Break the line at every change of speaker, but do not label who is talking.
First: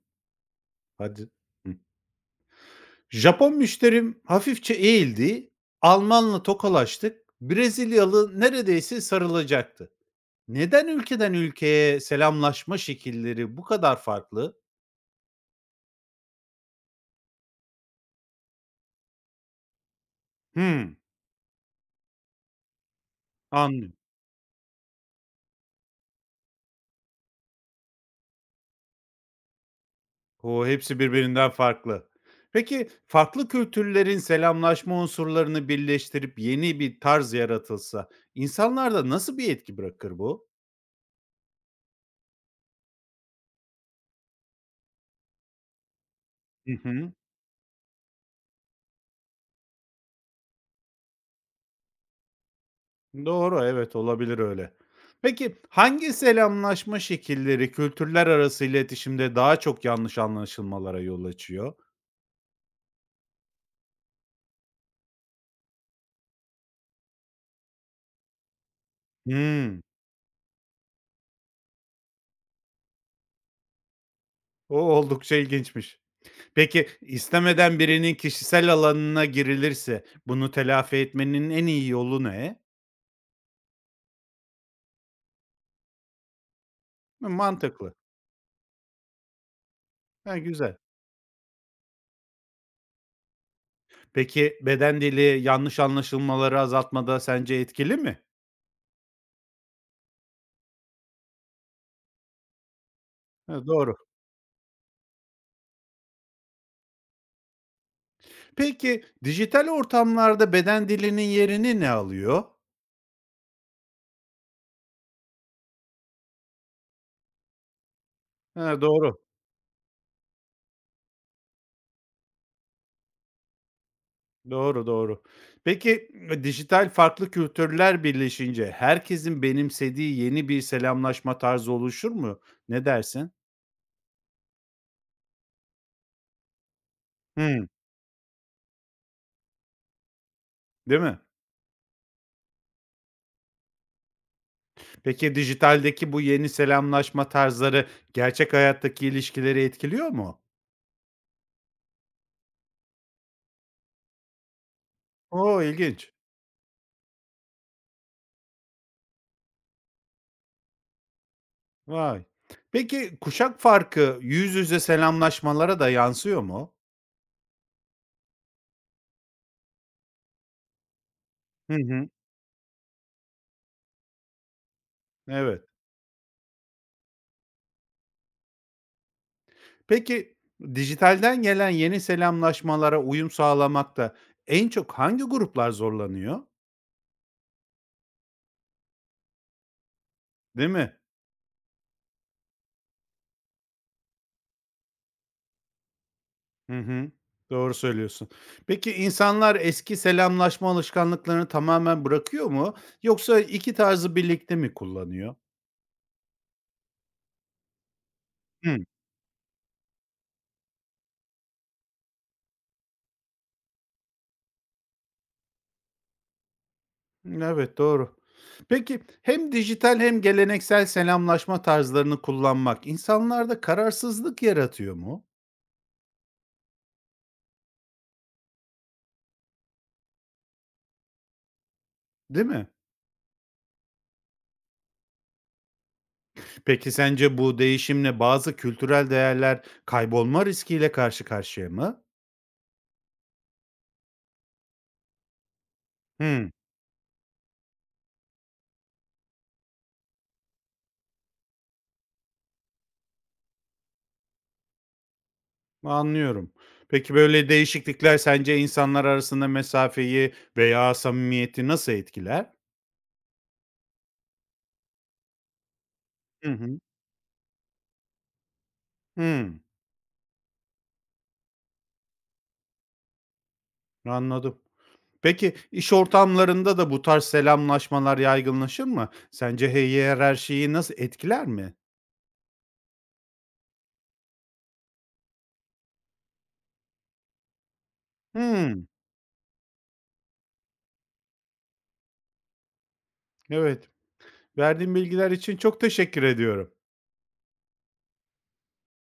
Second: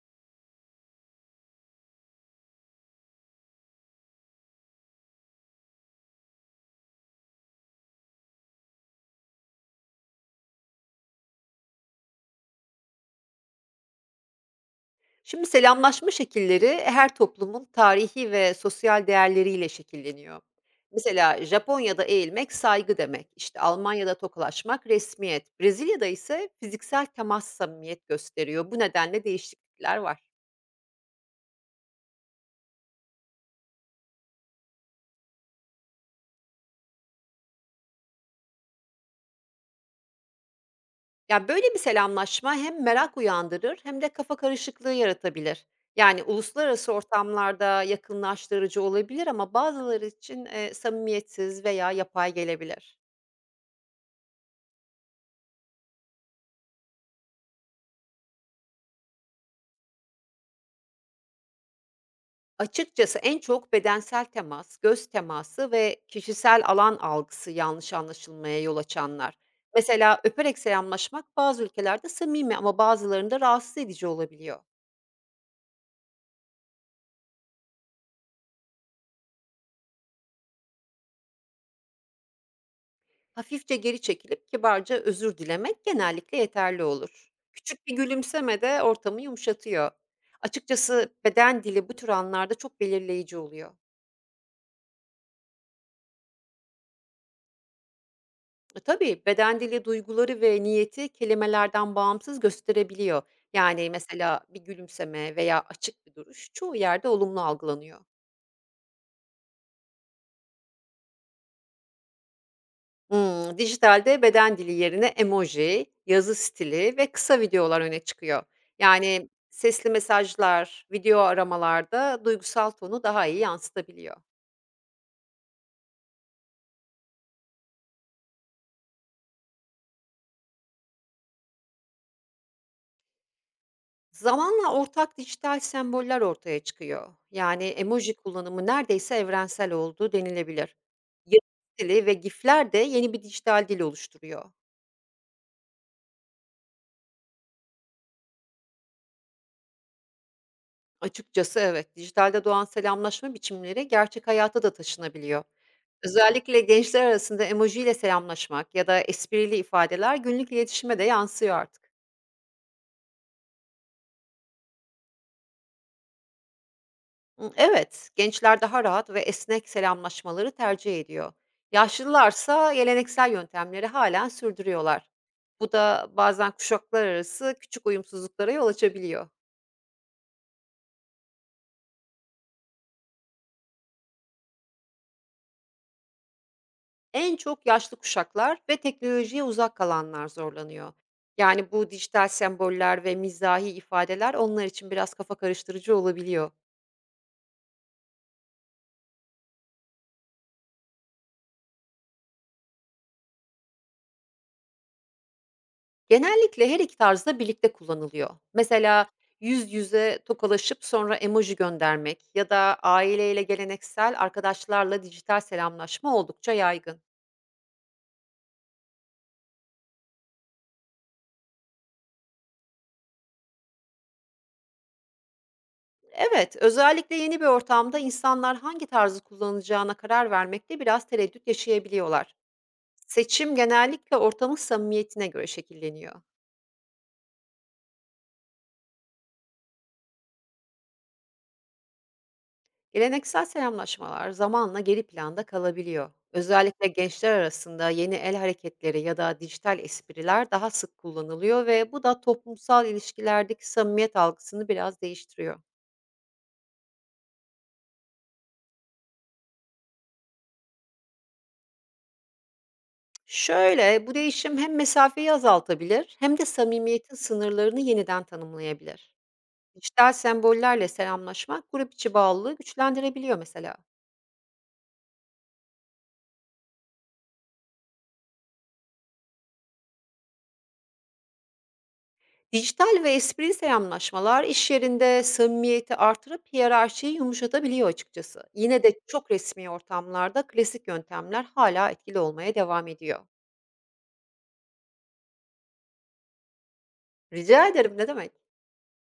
Hadi. Hı. Japon müşterim hafifçe eğildi. Almanla tokalaştık. Brezilyalı neredeyse sarılacaktı. Neden ülkeden ülkeye selamlaşma şekilleri bu kadar farklı?
Şimdi selamlaşma şekilleri her toplumun tarihi ve sosyal değerleriyle şekilleniyor.
Hımm,
Mesela Japonya'da eğilmek saygı demek, işte
anlıyorum.
Almanya'da tokalaşmak resmiyet, Brezilya'da ise fiziksel temas samimiyet gösteriyor. Bu nedenle değişiklikler var.
O, hepsi birbirinden farklı. Peki, farklı kültürlerin selamlaşma unsurlarını birleştirip yeni bir tarz yaratılsa, insanlarda nasıl bir etki bırakır bu?
Yani böyle bir selamlaşma hem merak uyandırır hem de kafa karışıklığı yaratabilir. Yani
Hı
uluslararası
hı.
ortamlarda yakınlaştırıcı olabilir ama bazıları için samimiyetsiz veya yapay gelebilir.
Doğru, evet, olabilir öyle. Peki, hangi selamlaşma şekilleri kültürler arası iletişimde daha çok yanlış anlaşılmalara yol açıyor?
Açıkçası en çok bedensel temas, göz teması ve kişisel alan algısı yanlış anlaşılmaya yol açanlar.
Hımm,
Mesela öperek selamlaşmak bazı ülkelerde samimi ama bazılarında rahatsız edici olabiliyor.
o oldukça ilginçmiş. Peki, istemeden birinin kişisel alanına girilirse bunu telafi etmenin en iyi yolu ne?
Hafifçe geri çekilip kibarca özür dilemek genellikle yeterli
Hıı,
olur. Küçük
mantıklı.
bir gülümseme de ortamı yumuşatıyor.
Ha, güzel.
Açıkçası beden dili bu tür anlarda çok belirleyici oluyor.
Peki, beden dili yanlış anlaşılmaları azaltmada sence etkili mi?
Tabii, beden dili duyguları ve niyeti kelimelerden bağımsız gösterebiliyor.
Ha,
Yani,
doğru.
mesela bir gülümseme veya açık bir duruş çoğu yerde olumlu algılanıyor.
Peki, dijital ortamlarda beden dilinin yerini ne alıyor?
Hımm, dijitalde beden dili yerine emoji, yazı stili ve kısa videolar öne çıkıyor.
Ha, doğru.
Yani, sesli mesajlar, video aramalarda duygusal tonu daha iyi yansıtabiliyor.
Doğru, doğru. Peki, dijital farklı kültürler birleşince herkesin benimsediği yeni bir selamlaşma tarzı oluşur mu? Ne dersin?
Zamanla ortak dijital semboller ortaya çıkıyor. Yani
Hımm,
emoji kullanımı neredeyse evrensel oldu denilebilir.
değil mi?
Yazı dili ve gifler de yeni bir dijital dil oluşturuyor.
Peki dijitaldeki bu yeni selamlaşma tarzları gerçek hayattaki ilişkileri etkiliyor mu?
Açıkçası evet, dijitalde doğan selamlaşma biçimleri gerçek hayata da taşınabiliyor.
Oo, ilginç.
Özellikle gençler arasında emoji ile selamlaşmak ya da esprili ifadeler günlük iletişime de yansıyor artık.
Vay. Peki kuşak farkı yüz yüze selamlaşmalara da yansıyor mu?
Evet, gençler daha rahat ve esnek selamlaşmaları tercih ediyor.
Hı hı.
Yaşlılarsa geleneksel yöntemleri hâlen sürdürüyorlar.
Evet.
Bu da bazen kuşaklar arası küçük uyumsuzluklara yol açabiliyor.
Peki, dijitalden gelen yeni selamlaşmalara uyum sağlamakta en çok hangi gruplar zorlanıyor?
En çok yaşlı kuşaklar ve teknolojiye uzak kalanlar
Değil
zorlanıyor.
mi?
Yani bu dijital semboller ve mizahi ifadeler onlar için biraz kafa karıştırıcı olabiliyor.
Hı hı. Doğru söylüyorsun. Peki, insanlar eski selamlaşma alışkanlıklarını tamamen bırakıyor mu yoksa 2 tarzı birlikte mi kullanıyor?
Genellikle her iki tarz birlikte kullanılıyor.
Hıı.
Mesela yüz yüze tokalaşıp sonra emoji göndermek ya da aileyle geleneksel arkadaşlarla dijital selamlaşma oldukça yaygın.
Evet, doğru. Peki, hem dijital hem geleneksel selamlaşma tarzlarını kullanmak insanlarda kararsızlık yaratıyor mu?
Evet, özellikle yeni bir ortamda insanlar hangi tarzı kullanacağına karar vermekte biraz tereddüt yaşayabiliyorlar.
Değil mi?
Seçim genellikle ortamın samimiyetine göre şekilleniyor.
Peki sence bu değişimle bazı kültürel değerler kaybolma riskiyle karşı karşıya mı?
Geleneksel selamlaşmalar zamanla geri planda kalabiliyor.
Hımm,
Özellikle gençler arasında yeni el hareketleri ya da dijital espriler daha sık kullanılıyor ve bu da toplumsal ilişkilerdeki samimiyet algısını biraz değiştiriyor.
anlıyorum. Peki böyle değişiklikler sence insanlar arasında mesafeyi veya samimiyeti nasıl etkiler?
Şöyle, bu değişim hem mesafeyi azaltabilir hem de
Hı hı.
samimiyetin sınırlarını yeniden tanımlayabilir.
Hımm,
Dijital sembollerle selamlaşmak grup içi bağlılığı güçlendirebiliyor mesela.
anladım. Peki iş ortamlarında da bu tarz selamlaşmalar yaygınlaşır mı? Sence hiyerarşiyi nasıl etkiler mi?
Dijital ve esprili selamlaşmalar iş yerinde samimiyeti artırıp hiyerarşiyi yumuşatabiliyor açıkçası. Yine
Hımm,
de çok resmi ortamlarda klasik yöntemler hala etkili olmaya devam ediyor.
evet. Verdiğin bilgiler için çok teşekkür ediyorum.
Rica ederim ne demek?